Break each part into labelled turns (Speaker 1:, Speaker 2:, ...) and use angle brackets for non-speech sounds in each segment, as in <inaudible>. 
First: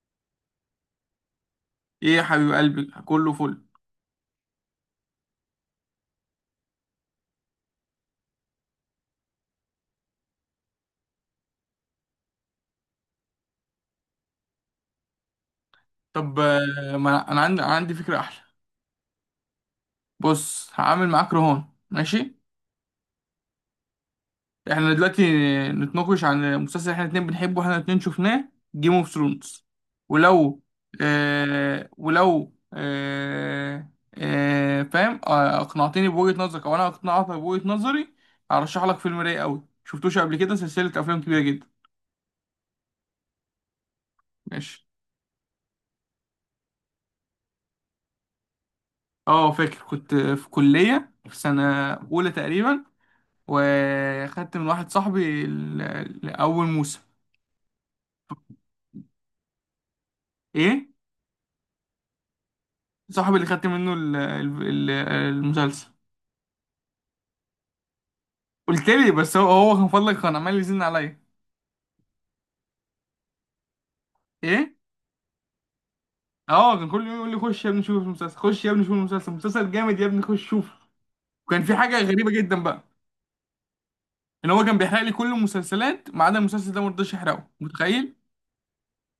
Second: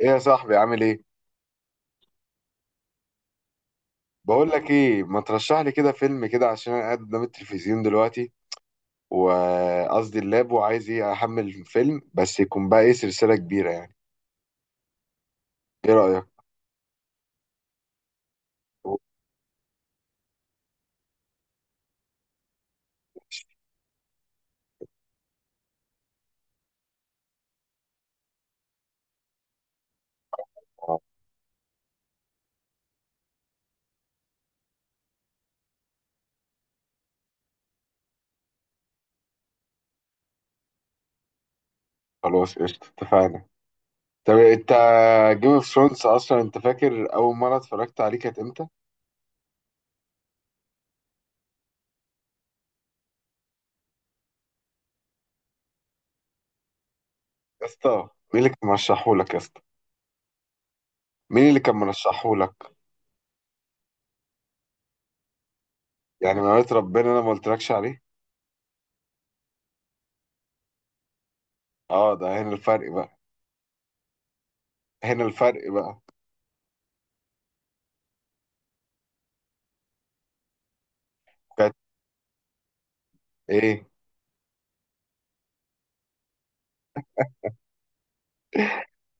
Speaker 1: ايه يا صاحبي، عامل ايه؟
Speaker 2: ايه يا حبيب قلبي كله فل.
Speaker 1: بقول لك ايه، ما ترشح لي كده فيلم كده، عشان انا قاعد قدام التلفزيون دلوقتي، وقصدي اللاب، وعايز ايه احمل فيلم بس يكون بقى ايه سلسلة كبيرة يعني. ايه رأيك؟
Speaker 2: طب ما انا أنا عندي أنا عندي فكره احلى. بص هعمل معاك رهان، ماشي. احنا دلوقتي نتناقش عن مسلسل احنا الاتنين بنحبه احنا الاتنين شفناه، جيم اوف ثرونز. ولو آه ولو آه فاهم، اقنعتني بوجهه نظرك او انا اقنعتك بوجهه نظري. هرشح لك فيلم رايق قوي شفتوش قبل كده، سلسله افلام كبيره جدا.
Speaker 1: خلاص قشطة، اتفقنا. طب انت،
Speaker 2: ماشي.
Speaker 1: جيم اوف ثرونز اصلا، انت فاكر اول مرة اتفرجت عليه كانت امتى؟
Speaker 2: اه فاكر، كنت في كليه في سنه اولى تقريبا، وخدت من واحد صاحبي اول موسم.
Speaker 1: يا اسطى، مين اللي كان مرشحه لك يا اسطى؟
Speaker 2: ايه؟
Speaker 1: مين اللي كان مرشحه لك؟
Speaker 2: صاحبي اللي خدت منه المسلسل.
Speaker 1: يعني ما ربنا، انا ما قلتلكش عليه.
Speaker 2: قلت لي، بس هو كان فضلك، كان عمال يزن عليا.
Speaker 1: اه، ده هنا الفرق بقى.
Speaker 2: ايه؟
Speaker 1: هنا الفرق بقى.
Speaker 2: اه، كان كل يوم يقول لي: خش يا ابني شوف المسلسل، خش يا ابني شوف المسلسل، مسلسل جامد يا ابني خش شوف. وكان
Speaker 1: كانت؟
Speaker 2: في حاجه غريبه جدا بقى.
Speaker 1: ايه؟
Speaker 2: ان هو كان بيحرق لي كل المسلسلات ما عدا المسلسل ده، ما رضاش يحرقه، متخيل؟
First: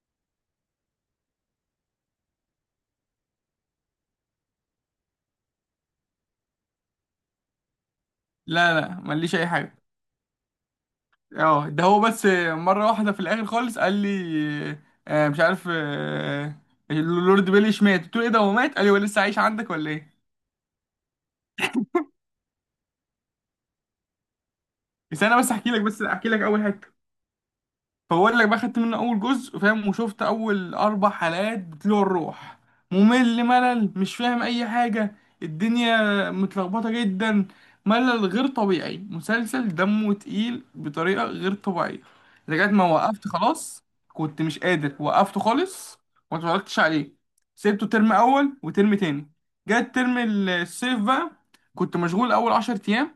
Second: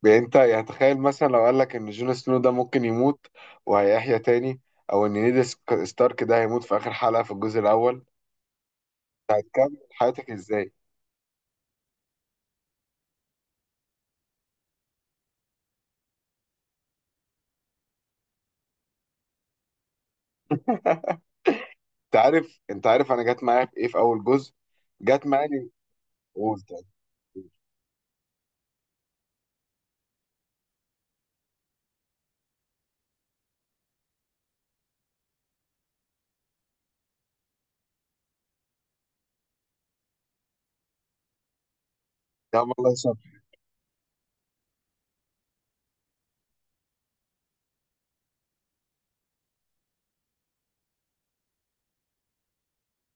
Speaker 1: يعني انت، يعني تخيل مثلا لو قال لك ان جون سنو ده ممكن يموت وهيحيا تاني، او ان نيد ستارك ده هيموت في اخر حلقة في الجزء الاول.
Speaker 2: لا لا، ماليش اي
Speaker 1: تكمل
Speaker 2: حاجه.
Speaker 1: حياتك ازاي؟
Speaker 2: اه ده هو بس، مرة واحدة في الآخر خالص قال لي، مش عارف، اللورد بيليش مات. قلت له: ايه ده هو مات؟ قال لي: هو لسه عايش عندك ولا ايه؟
Speaker 1: انت عارف انا جت معايا في ايه، في اول جزء.
Speaker 2: بس
Speaker 1: جت
Speaker 2: انا، بس
Speaker 1: معايا.
Speaker 2: احكي لك بس احكي لك اول
Speaker 1: قلت.
Speaker 2: حتة. فبقول لك بقى، خدت منه اول جزء، فاهم، وشفت اول 4 حلقات بتلوع الروح. ممل، ملل، مش فاهم اي حاجه. الدنيا متلخبطه جدا. ملل غير طبيعي، مسلسل دمه تقيل بطريقه غير طبيعيه.
Speaker 1: يا
Speaker 2: لغايه
Speaker 1: عم،
Speaker 2: ما
Speaker 1: الله
Speaker 2: وقفت
Speaker 1: يسامحك.
Speaker 2: خلاص، كنت مش قادر، وقفته خالص. وما اتفرجتش عليه. سيبته ترم اول وترم تاني. جت ترم الصيف بقى. كنت مشغول اول 10 ايام.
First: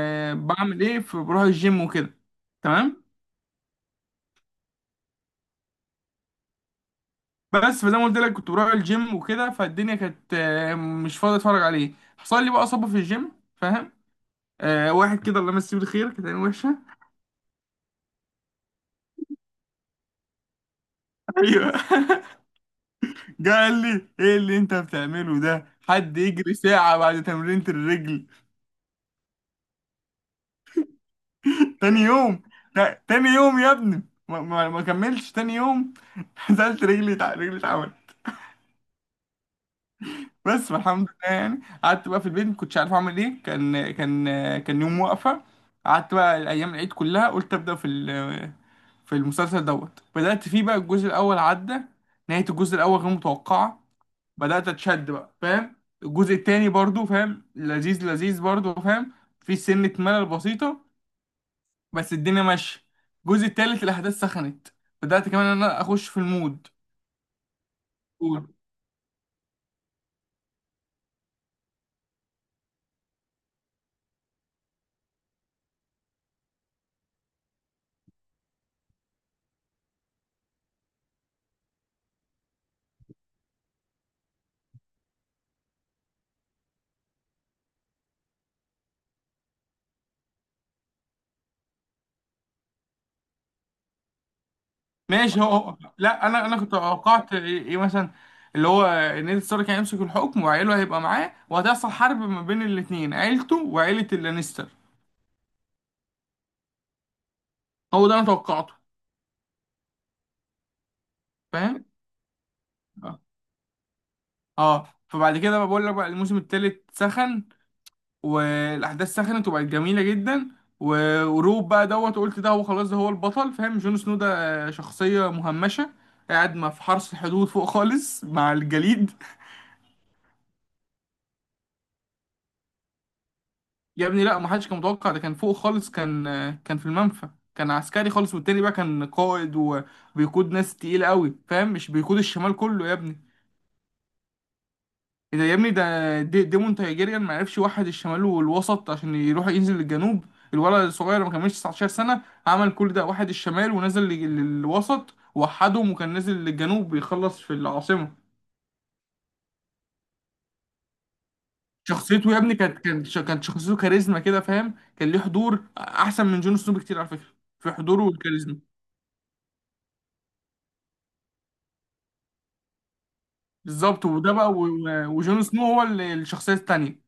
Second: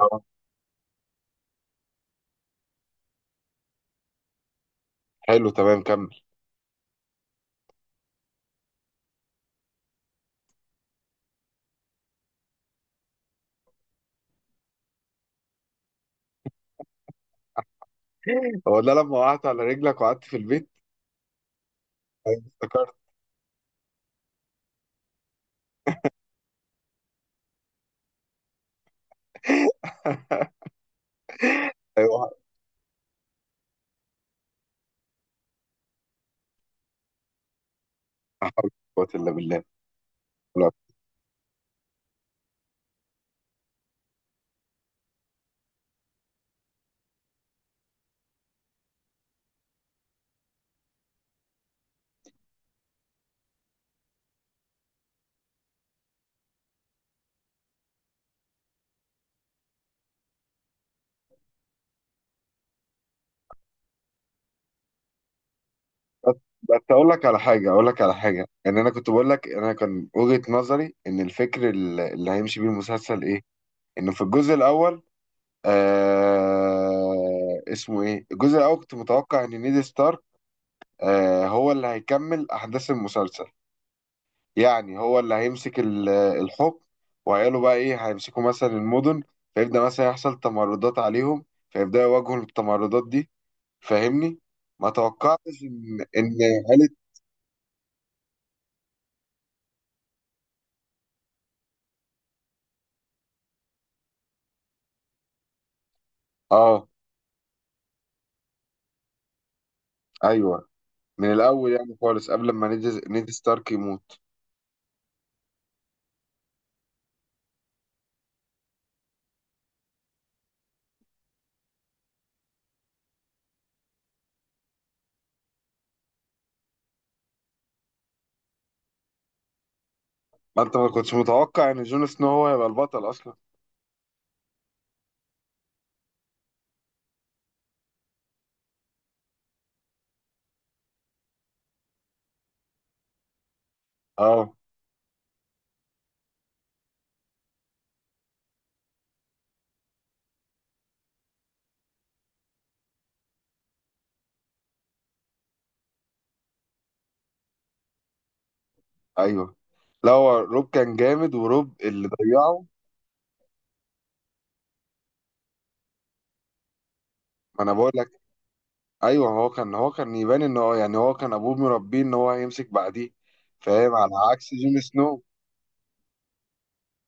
Speaker 1: اه،
Speaker 2: بعمل ايه؟ في، بروح الجيم وكده. تمام.
Speaker 1: حلو، تمام، كمل.
Speaker 2: بس فزي ما قلت لك كنت بروح الجيم وكده، فالدنيا كانت، مش فاضي اتفرج عليه. حصل لي بقى اصابه في الجيم، فاهم. واحد كده الله يمسيه بالخير، كانت عينه وحشه <laughs>
Speaker 1: هو ده لما وقعت على رجلك وقعدت في البيت؟
Speaker 2: ايوه <laughs>
Speaker 1: ايوه، افتكرت.
Speaker 2: جه قال لي: ايه اللي انت بتعمله ده؟ حد يجري ساعه بعد تمرينة الرجل؟ تاني
Speaker 1: ايوه، لا.
Speaker 2: يوم؟ تاني يوم يا ابني. ما كملتش تاني يوم. <laughs> نزلت رجلي، رجلي اتعملت.
Speaker 1: قوة الا بالله. لا.
Speaker 2: بس الحمد لله يعني. قعدت بقى في البيت ما كنتش عارف اعمل ايه، كان كان كان يوم واقفه. قعدت بقى الايام العيد كلها، قلت ابدا في، في المسلسل دوت، بدأت فيه بقى. الجزء الأول عدى. نهاية الجزء الأول غير متوقعة. بدأت أتشد بقى، فاهم. الجزء التاني برضو فاهم، لذيذ لذيذ برضو فاهم. في سنة ملل بسيطة. بس الدنيا ماشية. الجزء التالت الأحداث سخنت. بدأت كمان إن أنا أخش في المود.
Speaker 1: بس اقول لك على حاجه،
Speaker 2: قول.
Speaker 1: ان انا كنت بقول لك، انا كان وجهه نظري ان الفكر اللي هيمشي بيه المسلسل ايه. انه في الجزء الاول، اسمه ايه الجزء الاول، كنت متوقع ان نيد ستارك، هو اللي هيكمل احداث المسلسل. يعني هو اللي هيمسك الحكم، وعياله بقى ايه هيمسكوا مثلا المدن، فيبدأ مثلا يحصل تمردات عليهم، فيبدأوا يواجهوا التمردات دي. فاهمني؟ ما
Speaker 2: ماشي،
Speaker 1: توقعتش ان
Speaker 2: لا
Speaker 1: ان
Speaker 2: أنا كنت
Speaker 1: عيلة.
Speaker 2: توقعت إيه مثلا، اللي هو نيد ستارك هيمسك الحكم وعيله هيبقى معاه وهتحصل حرب ما بين الاتنين، عيلته وعيلة اللانستر.
Speaker 1: اه،
Speaker 2: هو ده أنا توقعته.
Speaker 1: ايوه. من الاول
Speaker 2: فاهم.
Speaker 1: يعني خالص، قبل ما نيد ستارك يموت.
Speaker 2: اه فبعد كده بقى، بقول لك بقى، الموسم التالت سخن. والاحداث سخنت وبقت جميله جدا. وروب بقى دوت، قلت ده هو خلاص، ده هو البطل، فاهم، جون سنو ده، شخصيه مهمشه، قاعد ما في حرس الحدود فوق خالص مع الجليد.
Speaker 1: ما انت ما كنتش متوقع ان جون سنو هو هيبقى البطل اصلا.
Speaker 2: <laughs> يا ابني لا، ما حدش كان متوقع، ده كان فوق خالص، كان، كان في المنفى. كان عسكري خالص، والتاني بقى كان قائد وبيقود ناس تقيله قوي، فاهم، مش بيقود الشمال كله يا ابني.
Speaker 1: اه،
Speaker 2: إيه ده يا ابني، ده دي ديمون تايجيريان، ما عرفش يوحد الشمال والوسط عشان يروح ينزل للجنوب. الولد الصغير ما كملش 19 سنة، عمل كل ده، وحد الشمال ونزل للوسط، وحدهم وكان نازل للجنوب بيخلص في العاصمة.
Speaker 1: ايوه. لا، هو روب كان جامد، وروب اللي
Speaker 2: شخصيته يا ابني
Speaker 1: ضيعه.
Speaker 2: كانت، كانت شخصيته كاريزما كده، فاهم، كان ليه حضور احسن من جون سنو بكتير على فكرة.
Speaker 1: ما انا
Speaker 2: في
Speaker 1: بقول
Speaker 2: حضوره
Speaker 1: لك.
Speaker 2: والكاريزما.
Speaker 1: ايوه، هو كان يبان ان هو، يعني هو كان ابوه مربيه ان هو هيمسك بعديه، فاهم،
Speaker 2: بالظبط،
Speaker 1: على
Speaker 2: وده
Speaker 1: عكس
Speaker 2: بقى
Speaker 1: جون سنو.
Speaker 2: وجون سنو هو الشخصية التانية.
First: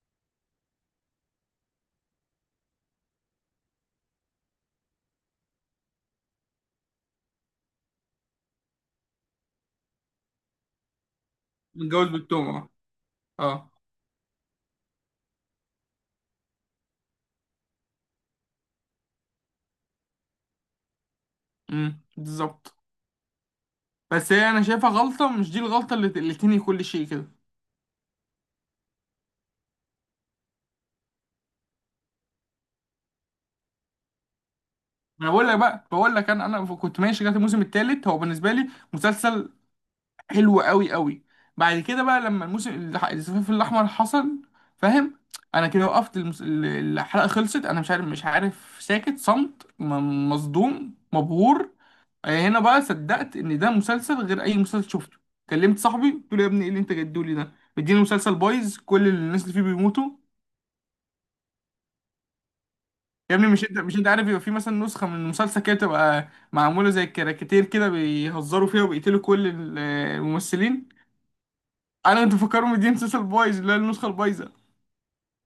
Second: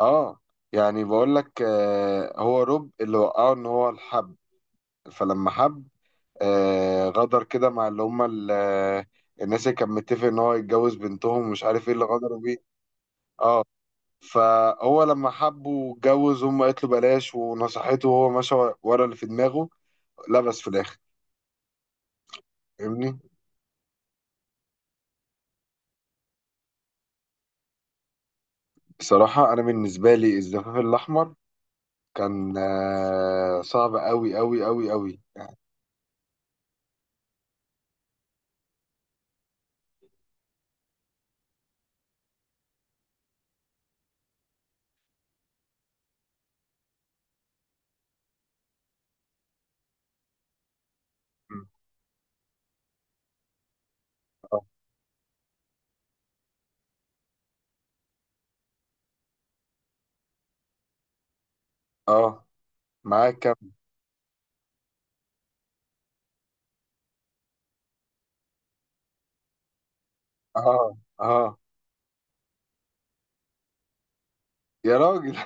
Speaker 1: اه. يعني بقول لك، هو روب اللي وقعه ان هو الحب. فلما حب، غدر كده مع اللي هم، الناس اللي كان متفق ان هو يتجوز بنتهم، ومش عارف ايه اللي
Speaker 2: متجوز
Speaker 1: غدروا
Speaker 2: بالتوم،
Speaker 1: بيه.
Speaker 2: اه.
Speaker 1: اه.
Speaker 2: اه.
Speaker 1: فهو لما حبه واتجوز، هم قالت له بلاش ونصحته، وهو مشى ورا اللي في دماغه. لبس في الاخر.
Speaker 2: بالظبط.
Speaker 1: فاهمني؟
Speaker 2: بس هي انا شايفها غلطه، مش دي الغلطه اللي تنهي كل شيء كده.
Speaker 1: بصراحه، انا بالنسبه لي الزفاف الاحمر كان صعب قوي قوي قوي قوي.
Speaker 2: ما انا بقول لك بقى، بقول لك انا، كنت ماشي لغايه الموسم الثالث، هو بالنسبه لي مسلسل حلو قوي قوي. بعد كده بقى، لما الزفاف الاحمر حصل، فاهم، انا كده وقفت الحلقه خلصت، انا مش عارف ساكت صمت، مصدوم
Speaker 1: م.
Speaker 2: مبهور. هنا بقى صدقت ان ده مسلسل غير اي
Speaker 1: اه.
Speaker 2: مسلسل شفته. كلمت صاحبي قلت له: يا ابني ايه اللي انت جدولي ده، مديني مسلسل بايظ كل الناس اللي فيه بيموتوا.
Speaker 1: آه،
Speaker 2: يا
Speaker 1: معاك
Speaker 2: ابني،
Speaker 1: كم؟
Speaker 2: مش انت عارف، يبقى في مثلا نسخة من المسلسل كده بتبقى معمولة زي الكاريكاتير، كده بيهزروا فيها وبيقتلوا كل الممثلين.
Speaker 1: اه، اه،
Speaker 2: انا كنت مفكرهم دي مسلسل بايظ، اللي هي النسخة البايظة.
Speaker 1: يا راجل.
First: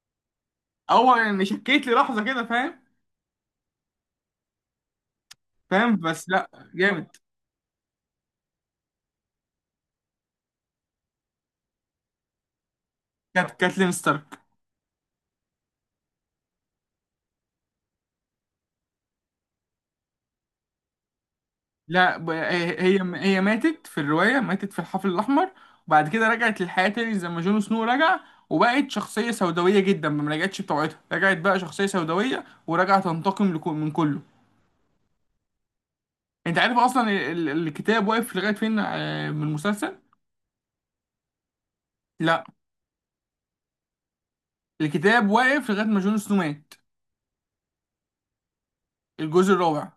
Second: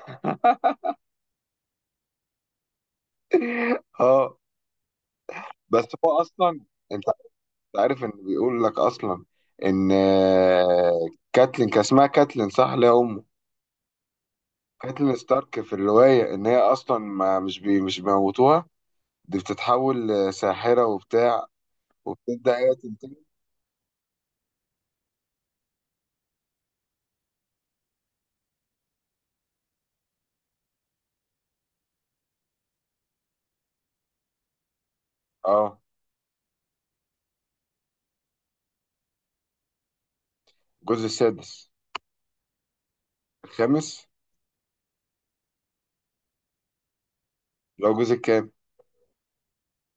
Speaker 2: اول يعني شكيت لي لحظة كده، فاهم.
Speaker 1: <laughs> اه، بس
Speaker 2: فاهم
Speaker 1: هو
Speaker 2: بس لا،
Speaker 1: اصلا، انت
Speaker 2: جامد.
Speaker 1: عارف ان بيقول لك اصلا ان، كاتلين، كان اسمها كاتلين صح، اللي هي امه،
Speaker 2: كانت كاتلين ستارك.
Speaker 1: كاتلين ستارك، في الروايه ان هي اصلا ما مش بي مش بيموتوها. دي بتتحول لساحره وبتاع،
Speaker 2: لا،
Speaker 1: وبتبدا هي
Speaker 2: هي
Speaker 1: تنتقم.
Speaker 2: ماتت في الرواية، ماتت في الحفل الأحمر. وبعد كده رجعت للحياة تاني زي ما جون سنو رجع. وبقت شخصية سوداوية جدا، ما رجعتش بطبيعتها، رجعت بقى شخصية سوداوية ورجعت تنتقم من كله.
Speaker 1: اه.
Speaker 2: انت عارف اصلا الكتاب واقف لغايه فين، من المسلسل.
Speaker 1: الجزء السادس.
Speaker 2: لا،
Speaker 1: الخامس.
Speaker 2: الكتاب واقف لغايه ما جون سنو مات.
Speaker 1: لو جزء كام.
Speaker 2: الجزء الرابع.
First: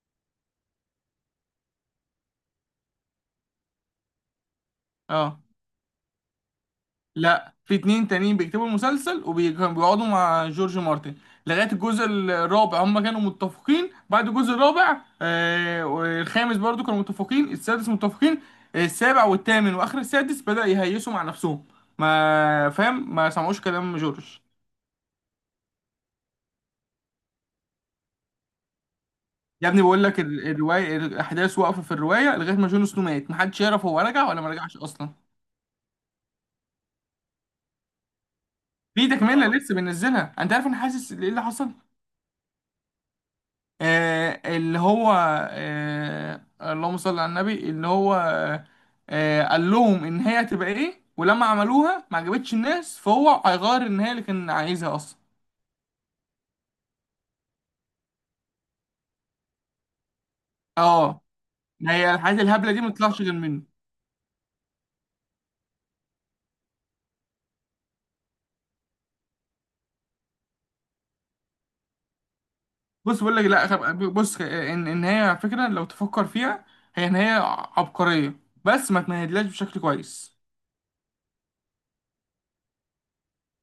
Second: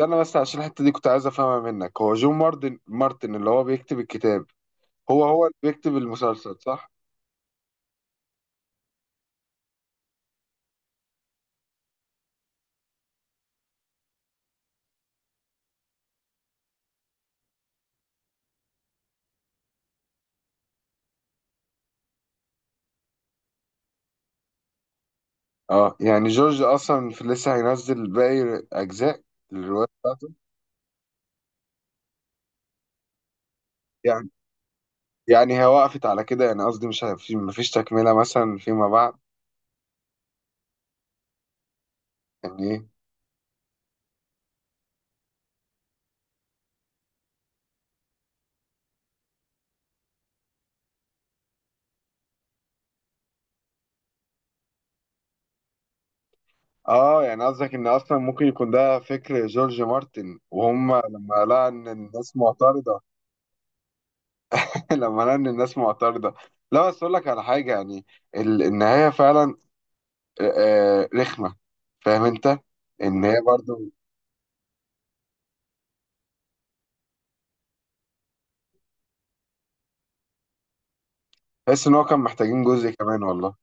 Speaker 1: استنى بس، عشان الحته دي كنت عايز افهمها منك. هو جون مارتن اللي هو بيكتب الكتاب، هو
Speaker 2: اه.
Speaker 1: هو اللي بيكتب المسلسل صح؟
Speaker 2: لا، في اتنين تانيين بيكتبوا المسلسل وبيقعدوا مع جورج مارتن. لغايه الجزء الرابع هم كانوا متفقين، بعد الجزء الرابع والخامس برضو كانوا متفقين، السادس متفقين، السابع والثامن واخر السادس بدأ يهيسوا مع نفسهم، ما فاهم ما سمعوش كلام جورج.
Speaker 1: اه. يعني جورج اصلا في لسه هينزل باقي اجزاء
Speaker 2: يا ابني
Speaker 1: الروايه
Speaker 2: بقول لك،
Speaker 1: بتاعته؟
Speaker 2: الروايه الاحداث واقفه في الروايه لغايه ما جون سنو مات، محدش يعرف هو رجع
Speaker 1: يعني،
Speaker 2: ولا ما رجعش اصلا.
Speaker 1: هي وقفت على كده يعني، قصدي مش ه- في مفيش تكمله مثلا فيما
Speaker 2: في
Speaker 1: بعد؟
Speaker 2: تكمله، اه، لسه بننزلها. انت عارف انا حاسس ايه اللي حصل.
Speaker 1: يعني ايه؟
Speaker 2: اللي هو، اللهم صل على النبي، اللي هو، قال لهم ان هي هتبقى ايه، ولما عملوها ما عجبتش الناس، فهو هيغير النهايه اللي كان عايزها اصلا.
Speaker 1: اه. يعني قصدك ان اصلا ممكن يكون ده فكر جورج مارتن، وهم
Speaker 2: اه،
Speaker 1: لما لقى ان
Speaker 2: ما هي
Speaker 1: الناس
Speaker 2: الحاجات الهبله دي ما
Speaker 1: معترضه.
Speaker 2: تطلعش غير منه.
Speaker 1: <laughs> لما لقى ان الناس معترضه. لا، بس اقول لك على حاجه يعني، النهايه فعلا آه، رخمة. فاهم انت؟
Speaker 2: بص
Speaker 1: ان
Speaker 2: بقول
Speaker 1: هي
Speaker 2: لك لا،
Speaker 1: برضو.
Speaker 2: طب بص، ان هي على فكره لو تفكر فيها، هي عبقريه، بس ما تمهدلهاش بشكل كويس.
Speaker 1: تحس ان هو كان محتاجين جزء كمان والله.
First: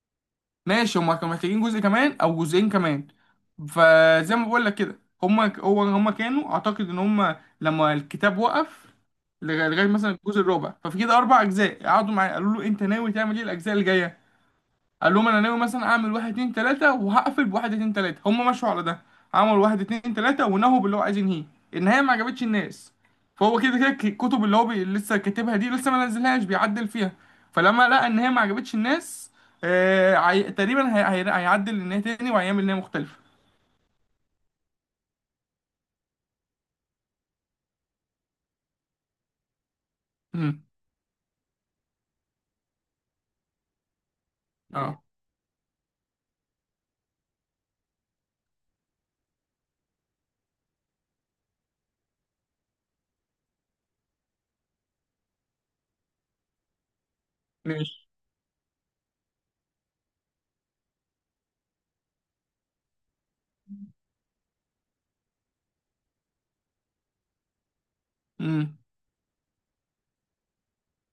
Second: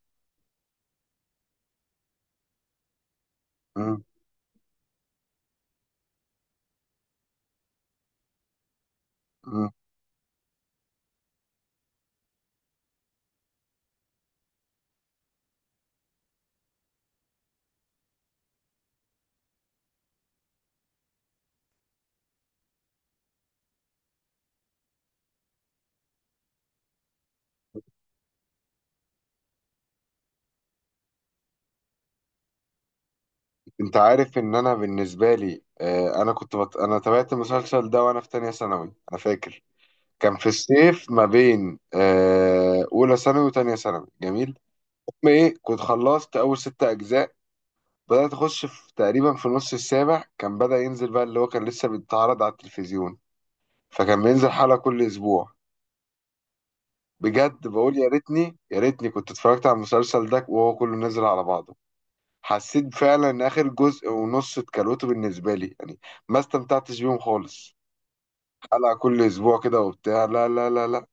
Speaker 2: ماشي، هما كانوا محتاجين جزء كمان او جزئين كمان.
Speaker 1: مم.
Speaker 2: فزي ما بقول لك كده، هما كانوا، اعتقد ان هما لما الكتاب وقف
Speaker 1: مم.
Speaker 2: لغاية مثلا الجزء الرابع، ففي كده 4 اجزاء قعدوا معايا، قالوا له: انت ناوي تعمل ايه الاجزاء اللي جايه؟ قال لهم: انا ناوي مثلا اعمل واحد اتنين تلاته، وهقفل بواحد اتنين تلاته، هم مشوا على ده. عملوا واحد اتنين تلاته ونهوا باللي هو عايز ينهيه. النهايه ما عجبتش الناس. فهو كده كده الكتب اللي هو لسه كاتبها دي لسه ما نزلهاش، بيعدل فيها. فلما لقى ان هي ما عجبتش الناس، تقريبا هيعدل النهايه تاني وهيعمل نهايه مختلفه.
Speaker 1: انت عارف ان انا بالنسبة لي، انا انا تابعت المسلسل ده وانا في تانية ثانوي، انا فاكر. كان في
Speaker 2: امم.
Speaker 1: الصيف ما بين اولى ثانوي وتانية ثانوي. جميل.
Speaker 2: ايوه اه.
Speaker 1: المهم ايه، كنت خلصت اول ست اجزاء. بدأت اخش في تقريبا في نص السابع، كان بدأ ينزل بقى اللي هو كان لسه بيتعرض على التلفزيون، فكان بينزل حلقة كل اسبوع. بجد، بقول يا
Speaker 2: ماشي.
Speaker 1: ريتني يا ريتني كنت اتفرجت على المسلسل ده وهو كله نزل على بعضه. حسيت فعلا ان اخر جزء ونص اتكلوته بالنسبه لي يعني، ما استمتعتش بيهم خالص.
Speaker 2: امم.
Speaker 1: حلقه كل اسبوع كده وبتاع، لا لا لا لا.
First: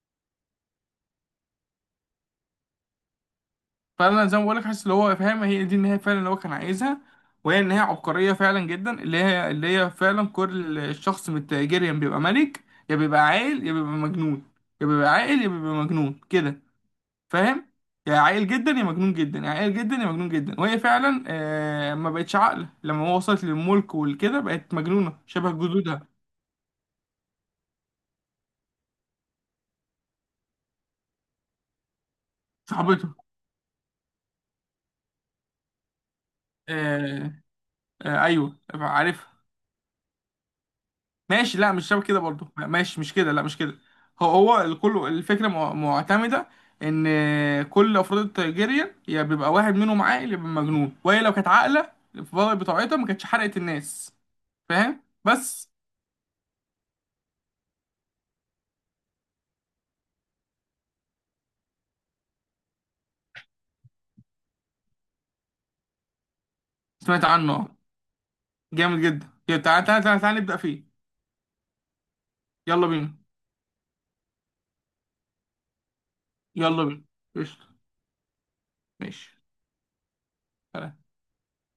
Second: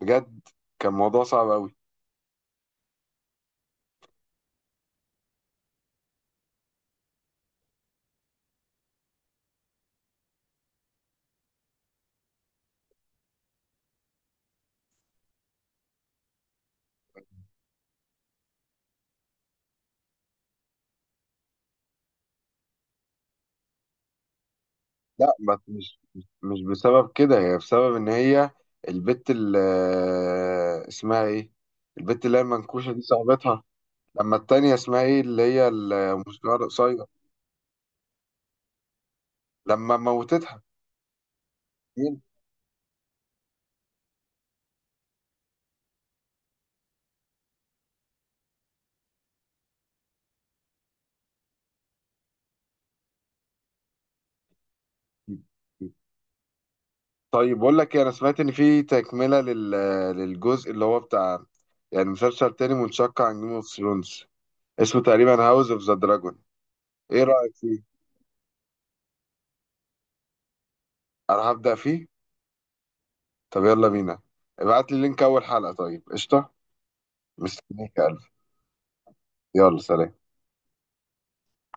Speaker 1: بجد، كان موضوع صعب قوي.
Speaker 2: فانا زي ما بقولك، حاسس اللي هو فاهم، هي دي النهايه فعلا اللي هو كان عايزها، وهي النهايه عبقريه فعلا جدا، اللي هي فعلا كل الشخص من التاجريان بيبقى ملك. يا بيبقى عاقل يا بيبقى مجنون. يا بيبقى عاقل يا بيبقى مجنون كده، فاهم. يا عاقل جدا يا مجنون جدا يا عاقل جدا يا مجنون جدا، وهي فعلا ما بقتش عاقله، لما هو وصلت للملك والكده بقت مجنونه
Speaker 1: لا،
Speaker 2: شبه
Speaker 1: ما مش
Speaker 2: جدودها.
Speaker 1: مش بسبب كده، هي بسبب ان هي البت اللي اسمها ايه، البت اللي هي المنكوشه دي،
Speaker 2: صاحبتها.
Speaker 1: صاحبتها، لما التانية اسمها ايه، اللي هي الموسيقار القصير،
Speaker 2: آه. آه ايوه عارفها.
Speaker 1: لما موتتها.
Speaker 2: ماشي لا، مش شبه كده برضه، لا، ماشي مش كده، لا مش كده. هو هو الكل، الفكره معتمده ان كل افراد الترجيريان يا بيبقى واحد منهم عاقل يا بيبقى مجنون، وهي لو كانت عاقله في بطاقتها ما كانتش حرقت الناس، فاهم بس.
Speaker 1: طيب بقول لك إيه، انا سمعت ان في تكمله للجزء اللي هو بتاع، يعني مسلسل تاني منشق عن جيم اوف ثرونز، اسمه تقريبا هاوس اوف ذا دراجون. ايه
Speaker 2: سمعت عنه،
Speaker 1: رايك
Speaker 2: آه.
Speaker 1: فيه؟
Speaker 2: جامد جدا، يلا، تعال تعال تعال تعال نبدا فيه.
Speaker 1: انا هبدا فيه.
Speaker 2: يلا بينا.
Speaker 1: طب يلا بينا. ابعت لي لينك اول حلقه طيب، قشطه.
Speaker 2: يلا بينا. قشطه.
Speaker 1: مستنيك يا قلبي.
Speaker 2: ماشي.
Speaker 1: يلا، سلام.